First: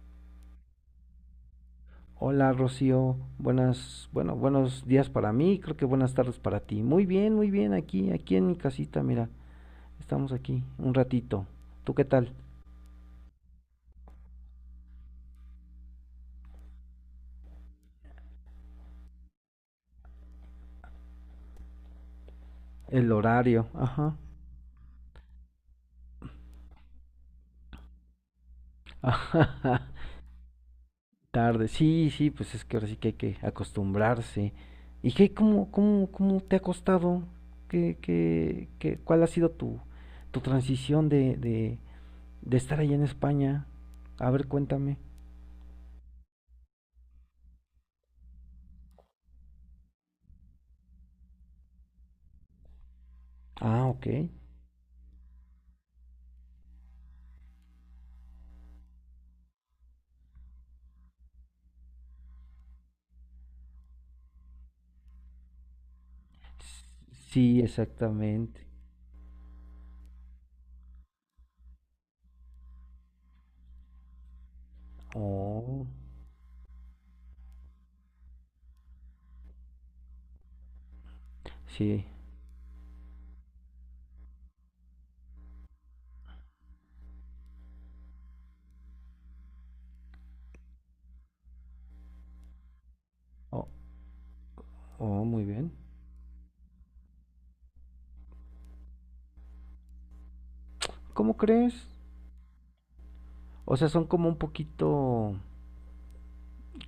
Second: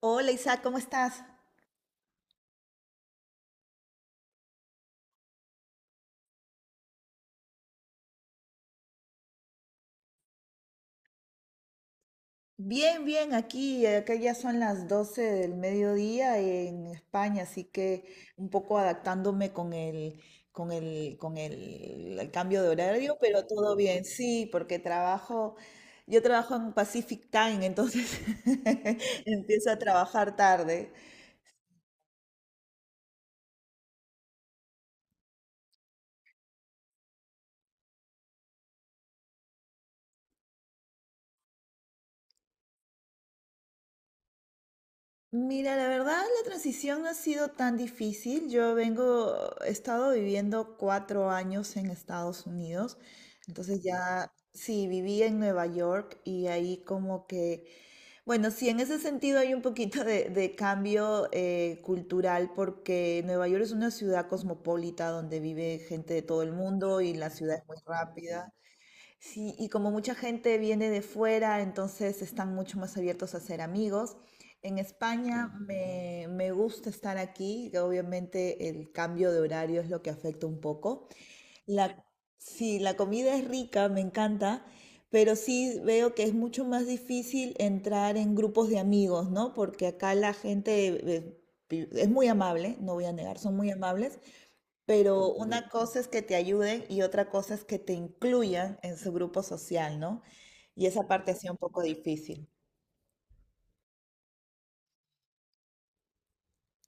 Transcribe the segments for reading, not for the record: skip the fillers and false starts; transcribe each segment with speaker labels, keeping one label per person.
Speaker 1: Hola Isaac, ¿cómo estás?
Speaker 2: Hola Rocío, buenas, bueno, buenos días para mí, creo que buenas tardes para ti. Muy bien, aquí en mi casita, mira, estamos aquí un ratito. ¿Tú qué tal?
Speaker 1: Bien, bien, aquí, acá ya son las 12 del mediodía en España, así que un poco adaptándome con el cambio de
Speaker 2: El
Speaker 1: horario, pero
Speaker 2: horario,
Speaker 1: todo bien,
Speaker 2: ajá,
Speaker 1: sí, porque trabajo, yo trabajo en Pacific Time, entonces empiezo a
Speaker 2: ajá,
Speaker 1: trabajar tarde.
Speaker 2: tarde, sí, sí, pues es que ahora sí que hay que acostumbrarse. ¿Y qué, cómo te ha costado? Cuál ha sido tu, tu transición de estar allá en España? A ver, cuéntame.
Speaker 1: Mira, la verdad, la transición no ha sido tan difícil. Yo vengo, he estado viviendo 4 años en Estados Unidos, entonces
Speaker 2: Ah, ok.
Speaker 1: ya, sí, viví en Nueva York y ahí como que, bueno, sí, en ese sentido hay un poquito de cambio cultural porque Nueva York es una ciudad cosmopolita donde vive gente de todo el
Speaker 2: S-
Speaker 1: mundo y la ciudad
Speaker 2: Sí,
Speaker 1: es muy rápida.
Speaker 2: exactamente.
Speaker 1: Sí, y como mucha gente viene de fuera, entonces están mucho más abiertos a ser amigos. En España sí,
Speaker 2: Oh,
Speaker 1: me gusta estar aquí, que obviamente el cambio de horario es lo que afecta un poco. La,
Speaker 2: sí.
Speaker 1: sí, la comida es rica, me encanta, pero sí veo que es mucho más difícil entrar en grupos de amigos, ¿no? Porque acá la gente es muy amable, no voy a negar, son
Speaker 2: Oh,
Speaker 1: muy amables,
Speaker 2: oh,
Speaker 1: pero
Speaker 2: muy
Speaker 1: una
Speaker 2: bien.
Speaker 1: cosa es que te ayuden y otra cosa es que te incluyan en su grupo social, ¿no? Y esa parte ha
Speaker 2: ¿Cómo
Speaker 1: sido un
Speaker 2: crees?
Speaker 1: poco difícil.
Speaker 2: O sea, son como un poquito,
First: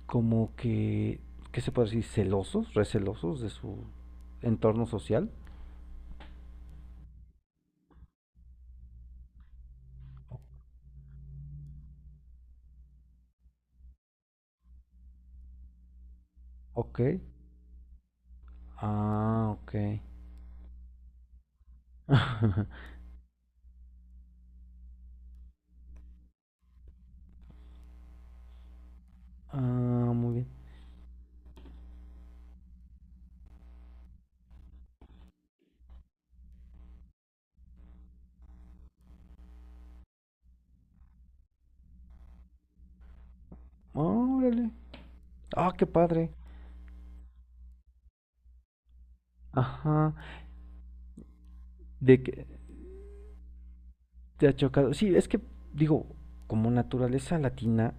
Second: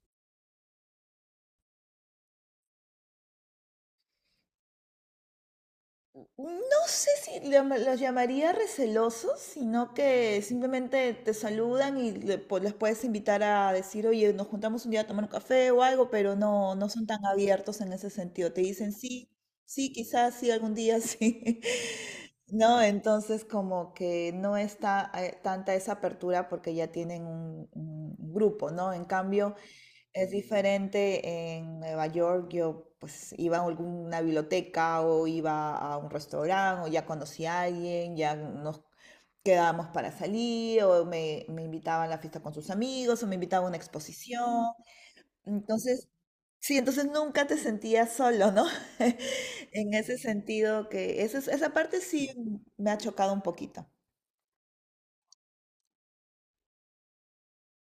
Speaker 2: como que, ¿qué se puede decir? Celosos, recelosos de su entorno social.
Speaker 1: No sé si los llamaría recelosos, sino que simplemente te saludan y les puedes invitar a decir, oye, nos juntamos un día a tomar un café o algo, pero no, no
Speaker 2: Ok.
Speaker 1: son tan abiertos en ese sentido. Te dicen sí,
Speaker 2: Ah, ok.
Speaker 1: sí, quizás sí, algún día sí. No, entonces como que no está tanta esa apertura porque ya tienen un grupo, ¿no? En cambio,
Speaker 2: Ah,
Speaker 1: es
Speaker 2: muy bien.
Speaker 1: diferente en Nueva York, yo pues iba a alguna biblioteca o iba a un restaurante o ya conocí a alguien, ya nos quedábamos para salir o me invitaban a la fiesta con sus amigos o me invitaban a una
Speaker 2: Órale.
Speaker 1: exposición.
Speaker 2: Ah, qué
Speaker 1: Entonces,
Speaker 2: padre.
Speaker 1: sí, entonces nunca te sentías solo, ¿no? En
Speaker 2: Ajá.
Speaker 1: ese sentido que esa parte
Speaker 2: De
Speaker 1: sí
Speaker 2: que
Speaker 1: me ha chocado un poquito.
Speaker 2: te ha chocado. Sí, es que, digo, como naturaleza latina,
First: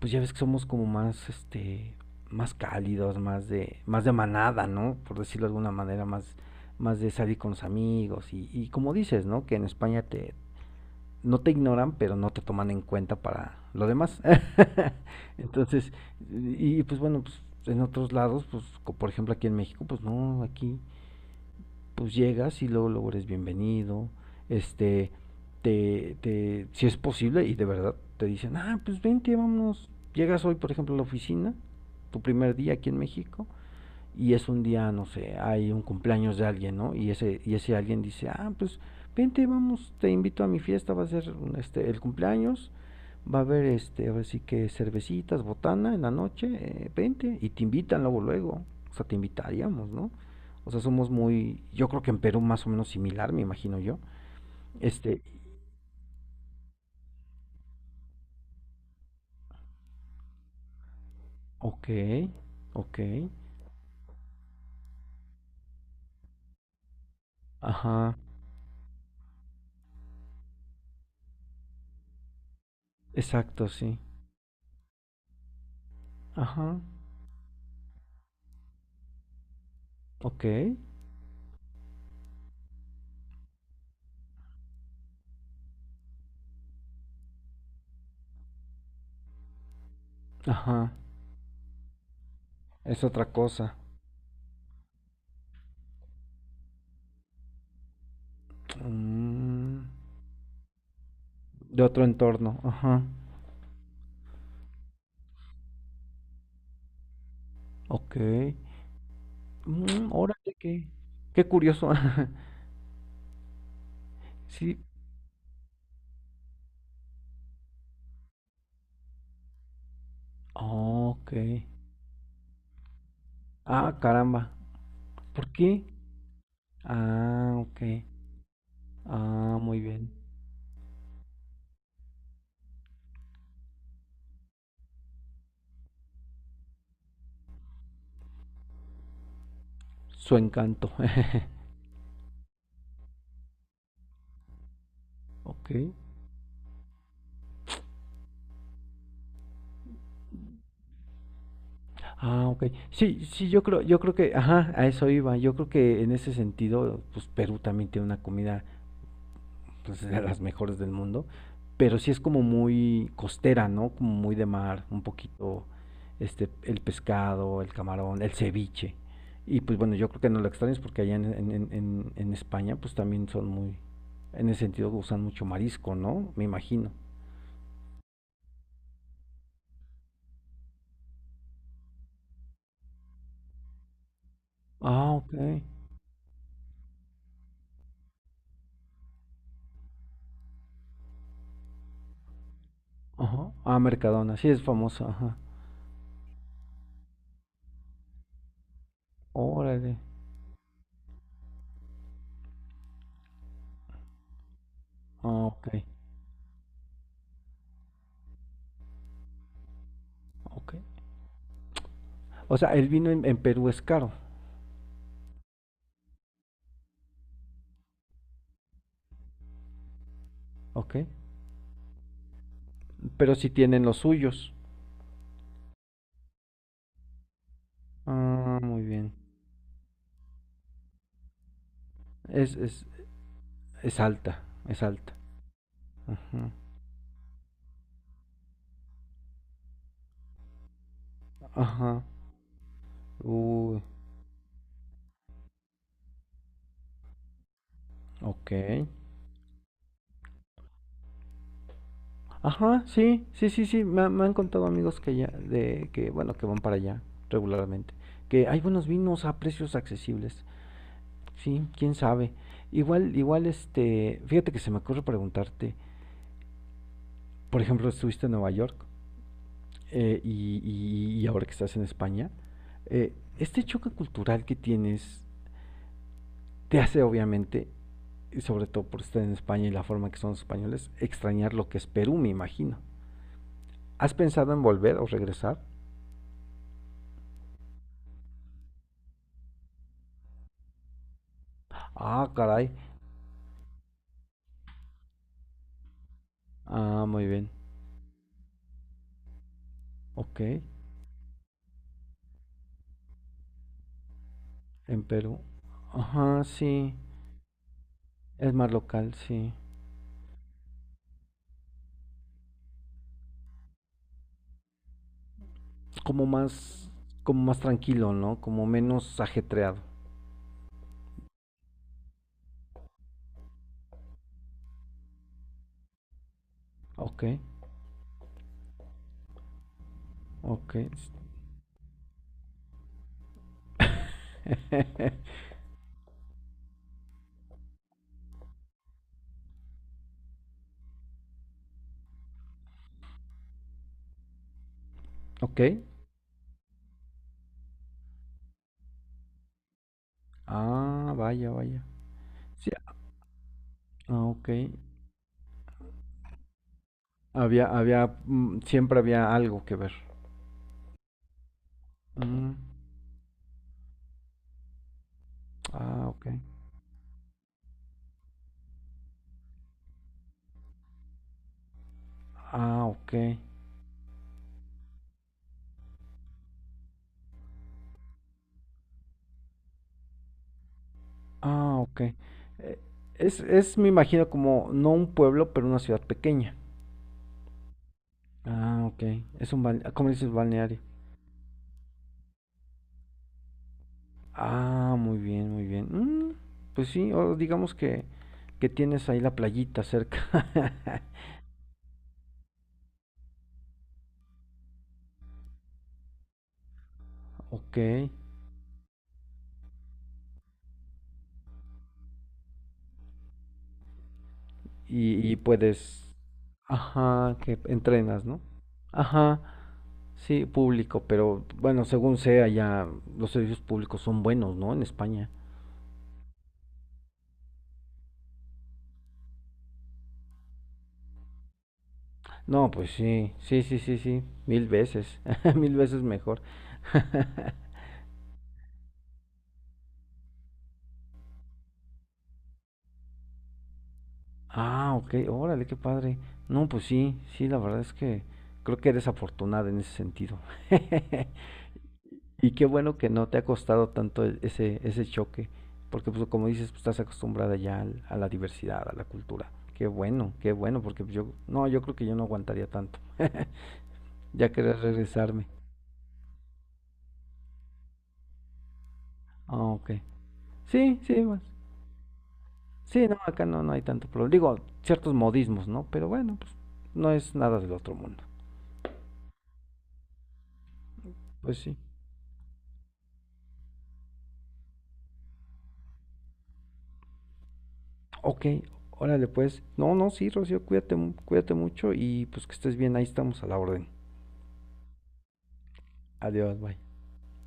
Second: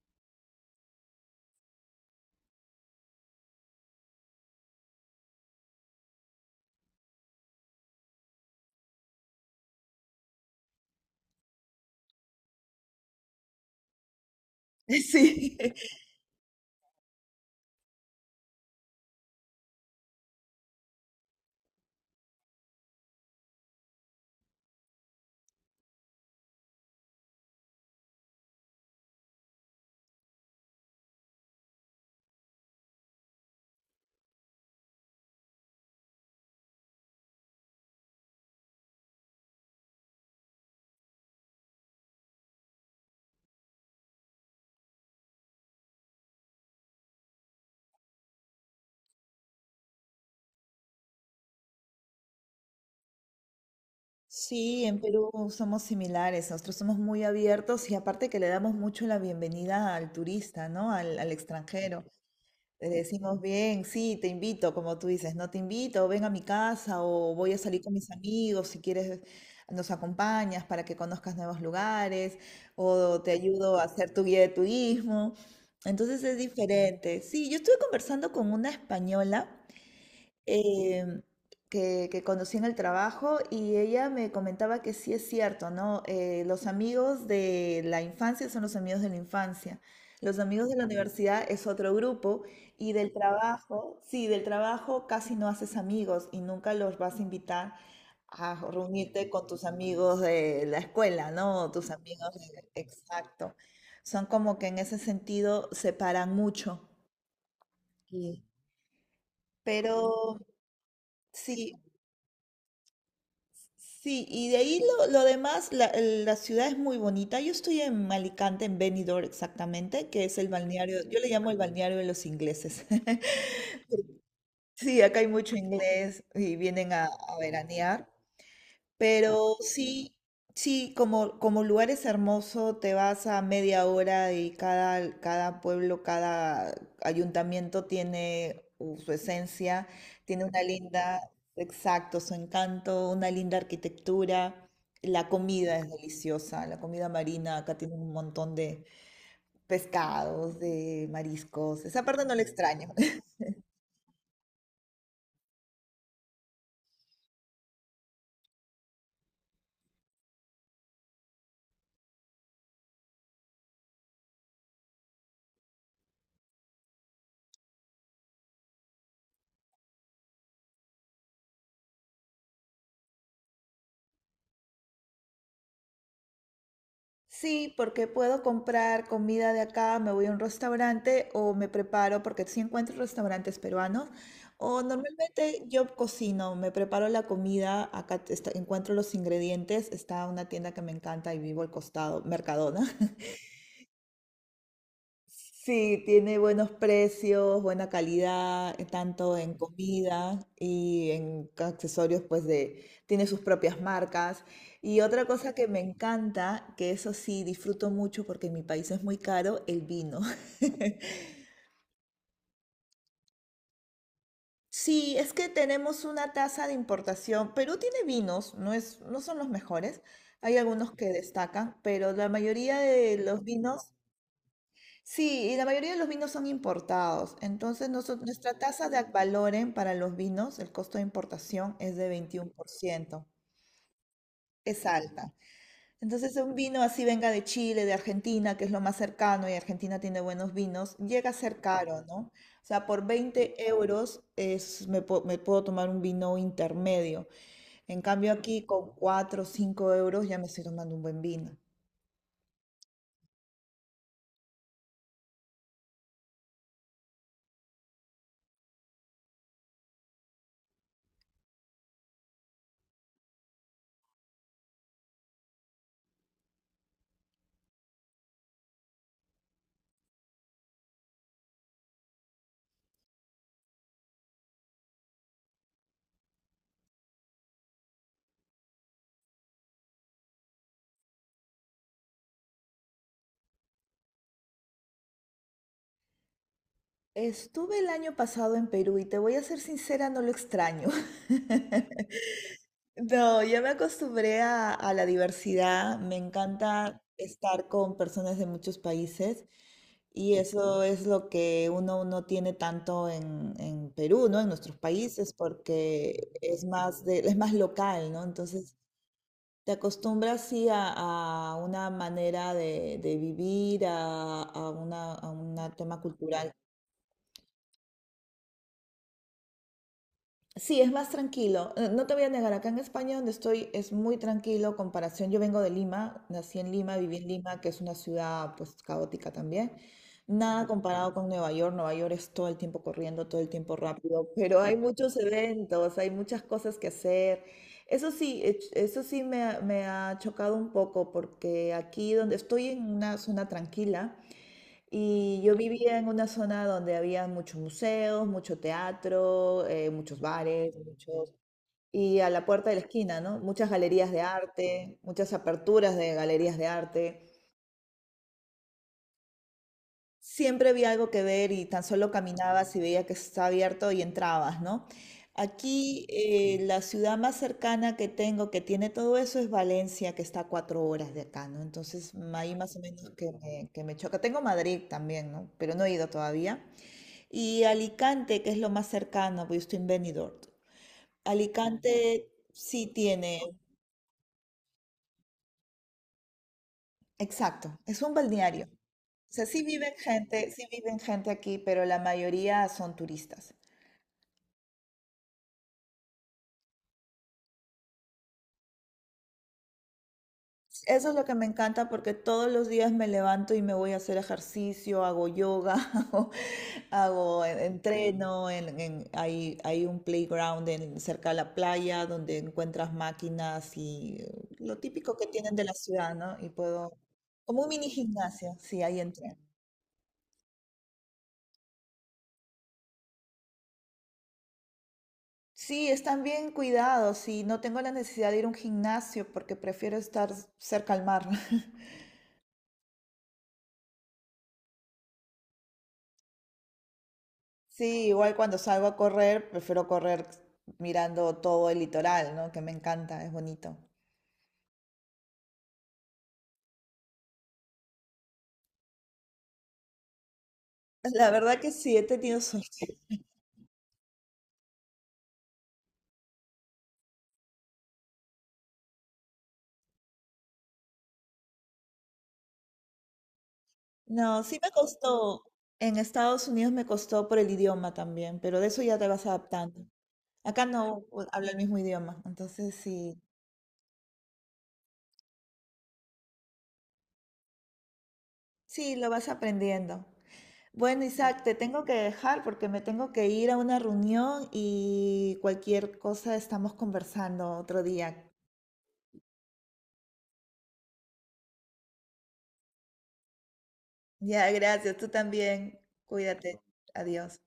Speaker 2: pues ya ves que somos como más, este, más cálidos, más de manada, ¿no? Por decirlo de alguna manera, más, más de salir con los amigos y como dices, ¿no? Que en España te, no te ignoran, pero no te toman en cuenta para lo demás.
Speaker 1: Sí.
Speaker 2: Entonces, y pues bueno, pues en otros lados, pues por ejemplo aquí en México, pues no, aquí pues llegas y luego, luego eres bienvenido, este, te, si es posible, y de verdad te dicen, ah, pues vente, vámonos, llegas hoy, por ejemplo, a la oficina, tu primer día aquí en México, y es un día, no sé, hay un cumpleaños de alguien, ¿no? Y ese alguien dice, ah, pues vente, vamos, te invito a mi fiesta, va a ser este, el cumpleaños, va a haber, este, ahora sí que cervecitas, botana en la noche, vente, y te invitan luego, luego, o sea, te invitaríamos, ¿no? O sea, somos muy, yo creo que en Perú más o menos similar, me imagino yo.
Speaker 1: Sí, en
Speaker 2: Este,
Speaker 1: Perú somos similares, nosotros somos muy abiertos y aparte que le damos mucho la bienvenida al turista, ¿no? Al, al
Speaker 2: ok,
Speaker 1: extranjero. Le
Speaker 2: ok,
Speaker 1: decimos bien, sí, te invito, como tú dices, no te invito, ven a mi casa o voy a salir con mis
Speaker 2: ajá,
Speaker 1: amigos, si quieres nos acompañas para que conozcas nuevos lugares o te
Speaker 2: exacto,
Speaker 1: ayudo a
Speaker 2: sí,
Speaker 1: hacer tu guía de turismo. Entonces es
Speaker 2: ajá,
Speaker 1: diferente. Sí, yo estuve conversando con una española
Speaker 2: ok,
Speaker 1: eh, que conocí en el trabajo y ella me comentaba que sí es cierto, ¿no? Los amigos de la infancia son los amigos de la infancia. Los amigos de la
Speaker 2: ajá,
Speaker 1: universidad es otro grupo y
Speaker 2: es
Speaker 1: del
Speaker 2: otra cosa.
Speaker 1: trabajo, sí, del trabajo casi no haces amigos y nunca los vas a invitar a reunirte con tus
Speaker 2: Mm.
Speaker 1: amigos de la escuela, ¿no?
Speaker 2: De
Speaker 1: Tus
Speaker 2: otro
Speaker 1: amigos,
Speaker 2: entorno, ajá.
Speaker 1: exacto. Son como que en ese sentido se paran mucho.
Speaker 2: Ok.
Speaker 1: Sí.
Speaker 2: Mm,
Speaker 1: Pero
Speaker 2: órale, qué, qué
Speaker 1: sí,
Speaker 2: curioso.
Speaker 1: sí, y de
Speaker 2: Sí.
Speaker 1: ahí lo demás, la ciudad es muy bonita. Yo estoy en Alicante, en Benidorm exactamente, que es el balneario, yo le
Speaker 2: Ok.
Speaker 1: llamo el balneario de los ingleses.
Speaker 2: Ah, caramba.
Speaker 1: Sí, acá hay
Speaker 2: ¿Por
Speaker 1: mucho
Speaker 2: qué?
Speaker 1: inglés y vienen a
Speaker 2: Ah, ok.
Speaker 1: veranear. Pero
Speaker 2: Ah, muy bien.
Speaker 1: sí, sí, como, como lugar es hermoso, te vas a media hora y cada pueblo, cada ayuntamiento tiene su esencia,
Speaker 2: Su
Speaker 1: tiene una
Speaker 2: encanto.
Speaker 1: linda, exacto, su encanto, una linda arquitectura. La
Speaker 2: Ok.
Speaker 1: comida es deliciosa, la comida marina, acá tiene un montón de pescados, de mariscos. Esa parte no la
Speaker 2: Ah, ok.
Speaker 1: extraño.
Speaker 2: Sí, sí, yo creo que, ajá, a eso iba. Yo creo que en ese sentido, pues Perú también tiene una comida pues, de las mejores del mundo, pero sí es como muy costera, ¿no? Como muy de mar, un poquito este el pescado, el camarón, el ceviche. Y pues bueno, yo creo que no lo extrañas porque allá en España pues también son muy, en ese sentido usan mucho marisco, ¿no? Me imagino.
Speaker 1: Sí, porque puedo comprar comida de acá, me voy a un restaurante o me preparo, porque sí encuentro restaurantes peruanos, o
Speaker 2: Ah, ok.
Speaker 1: normalmente yo cocino, me preparo la comida, acá encuentro los ingredientes, está una tienda que me encanta y vivo al costado, Mercadona.
Speaker 2: Ajá. Ah, Mercadona, sí es famosa, ajá.
Speaker 1: Sí, tiene buenos precios, buena calidad, tanto en
Speaker 2: Órale.
Speaker 1: comida y en accesorios, pues de, tiene sus propias marcas. Y otra
Speaker 2: Ah,
Speaker 1: cosa que
Speaker 2: ok.
Speaker 1: me encanta, que eso sí disfruto mucho porque en mi país es muy caro, el vino.
Speaker 2: Ok. O sea, el vino en Perú es caro,
Speaker 1: Sí, es que tenemos una tasa de importación. Perú tiene vinos, no es, no son los mejores. Hay algunos
Speaker 2: ok.
Speaker 1: que destacan, pero la mayoría de
Speaker 2: Pero
Speaker 1: los
Speaker 2: sí tienen
Speaker 1: vinos
Speaker 2: los suyos.
Speaker 1: sí, y la mayoría de los vinos son importados. Entonces, nuestra
Speaker 2: Ah, muy
Speaker 1: tasa de Ad
Speaker 2: bien.
Speaker 1: valorem para los vinos, el costo de importación es de
Speaker 2: Es, es,
Speaker 1: 21%.
Speaker 2: es alta, es
Speaker 1: Es
Speaker 2: alta.
Speaker 1: alta. Entonces,
Speaker 2: Ajá.
Speaker 1: un vino así venga de Chile, de Argentina, que es lo más cercano, y Argentina tiene buenos vinos, llega a ser caro,
Speaker 2: Ajá.
Speaker 1: ¿no? O sea, por 20
Speaker 2: Uy,
Speaker 1: euros es, me puedo tomar un vino intermedio. En cambio,
Speaker 2: ok.
Speaker 1: aquí con 4 o 5 euros ya me estoy tomando un buen vino.
Speaker 2: Ajá, sí, sí, sí, sí. Me han contado amigos que ya, de que, bueno, que van para allá regularmente. Que hay buenos vinos a precios accesibles. Sí, quién sabe. Igual, igual, este, fíjate que se me ocurre preguntarte. Por ejemplo, estuviste en Nueva York y, y ahora que estás en España. Eh, este choque cultural que tienes te hace obviamente, y sobre todo por estar en España y la forma que son los españoles, extrañar lo que es Perú, me imagino. ¿Has pensado en volver o regresar?
Speaker 1: Estuve el año pasado en Perú y te voy a ser sincera, no lo extraño.
Speaker 2: Ah, caray.
Speaker 1: No, ya me acostumbré a la diversidad, me encanta
Speaker 2: Ah, muy bien.
Speaker 1: estar con personas de muchos países y
Speaker 2: Ok,
Speaker 1: eso es lo que uno no tiene tanto en Perú, ¿no? En nuestros
Speaker 2: en
Speaker 1: países,
Speaker 2: Perú.
Speaker 1: porque
Speaker 2: Ajá,
Speaker 1: es
Speaker 2: sí.
Speaker 1: más de, es más local, ¿no?
Speaker 2: Es más
Speaker 1: Entonces
Speaker 2: local, sí.
Speaker 1: te acostumbras sí a una manera de vivir, a una, a un tema
Speaker 2: Como
Speaker 1: cultural.
Speaker 2: más, como más tranquilo, ¿no? Como menos ajetreado.
Speaker 1: Sí, es más tranquilo. No te voy a negar, acá en España donde estoy es muy tranquilo comparación. Yo vengo de Lima, nací en Lima, viví
Speaker 2: Ok,
Speaker 1: en Lima, que es una ciudad pues caótica también. Nada
Speaker 2: ok.
Speaker 1: comparado con Nueva York. Nueva York es todo el tiempo corriendo, todo el tiempo rápido, pero hay muchos eventos, hay muchas cosas que hacer. Eso sí, eso sí me ha chocado un poco porque aquí donde estoy en una zona tranquila. Y yo
Speaker 2: Ok.
Speaker 1: vivía en una zona donde había muchos museos, mucho teatro, muchos bares,
Speaker 2: Ah,
Speaker 1: muchos...
Speaker 2: vaya, vaya.
Speaker 1: Y a la puerta
Speaker 2: Sí,
Speaker 1: de la esquina, ¿no? Muchas galerías de
Speaker 2: ah, ok.
Speaker 1: arte, muchas aperturas de galerías de arte.
Speaker 2: Había, había, mm, siempre había algo que ver.
Speaker 1: Siempre había algo que ver y tan solo
Speaker 2: Mm,
Speaker 1: caminabas y veía que estaba abierto y entrabas, ¿no? Aquí
Speaker 2: ah, ok.
Speaker 1: la ciudad más cercana que tengo que tiene todo eso es Valencia, que está a 4 horas de acá, ¿no? Entonces ahí más o
Speaker 2: Ah,
Speaker 1: menos
Speaker 2: ok.
Speaker 1: que me choca. Tengo Madrid también, ¿no? Pero no he ido todavía. Y Alicante, que es lo más cercano, porque yo estoy en Benidorm.
Speaker 2: Ah, ok. Eh,
Speaker 1: Alicante sí tiene,
Speaker 2: es, me imagino, como no un pueblo, pero una ciudad pequeña.
Speaker 1: exacto, es un balneario.
Speaker 2: Ah, ok.
Speaker 1: O sea,
Speaker 2: Es un balneario. ¿Cómo dices
Speaker 1: sí
Speaker 2: balneario?
Speaker 1: viven gente aquí, pero la mayoría son turistas.
Speaker 2: Ah, muy bien, muy bien. Mm, pues sí, o digamos que tienes ahí la playita cerca.
Speaker 1: Eso es lo que me encanta porque todos los días me levanto y me voy a hacer ejercicio, hago yoga, hago, hago
Speaker 2: Ok.
Speaker 1: entreno, hay, hay un playground cerca de la playa donde encuentras máquinas y lo típico que
Speaker 2: Y
Speaker 1: tienen de la
Speaker 2: puedes.
Speaker 1: ciudad, ¿no? Y puedo,
Speaker 2: Ajá, que
Speaker 1: como un mini
Speaker 2: entrenas, ¿no?
Speaker 1: gimnasio, sí, ahí entreno.
Speaker 2: Ajá, sí, público, pero bueno, según sea, ya los servicios públicos son buenos, ¿no? En España.
Speaker 1: Sí, están bien cuidados y no tengo la necesidad de ir a un gimnasio porque prefiero estar cerca al mar.
Speaker 2: No, pues sí, sí, sí, sí, sí, mil veces, mil veces mejor.
Speaker 1: Sí, igual cuando salgo a correr, prefiero correr mirando todo el litoral, ¿no? Que me encanta, es bonito.
Speaker 2: Ah, ok, órale, qué padre. No, pues sí, sí, la verdad es que creo que eres afortunada en ese sentido.
Speaker 1: La verdad que sí, he tenido
Speaker 2: Y qué
Speaker 1: suerte.
Speaker 2: bueno que no te ha costado tanto ese, ese choque, porque pues como dices, pues, estás acostumbrada ya a la diversidad, a la cultura. Qué bueno, porque pues, yo, no, yo creo que yo no aguantaría tanto.
Speaker 1: No,
Speaker 2: Ya
Speaker 1: sí me
Speaker 2: querés
Speaker 1: costó.
Speaker 2: regresarme.
Speaker 1: En Estados Unidos me costó por el idioma también, pero de eso ya te vas
Speaker 2: Ah,
Speaker 1: adaptando.
Speaker 2: ok.
Speaker 1: Acá
Speaker 2: Sí,
Speaker 1: no
Speaker 2: sí, pues.
Speaker 1: hablo el mismo idioma, entonces
Speaker 2: Sí,
Speaker 1: sí,
Speaker 2: no, acá no, no hay tanto problema. Digo, ciertos modismos, ¿no? Pero bueno, pues no es nada del otro mundo.
Speaker 1: sí, lo vas aprendiendo. Bueno, Isaac, te
Speaker 2: Pues sí.
Speaker 1: tengo que dejar porque me tengo que ir a una reunión y cualquier cosa estamos conversando otro día.
Speaker 2: Ok, órale pues. No, no, sí, Rocío, cuídate, cuídate mucho y pues que estés bien, ahí estamos a la orden.
Speaker 1: Ya, gracias. Tú también.
Speaker 2: Adiós,
Speaker 1: Cuídate.
Speaker 2: bye.
Speaker 1: Adiós.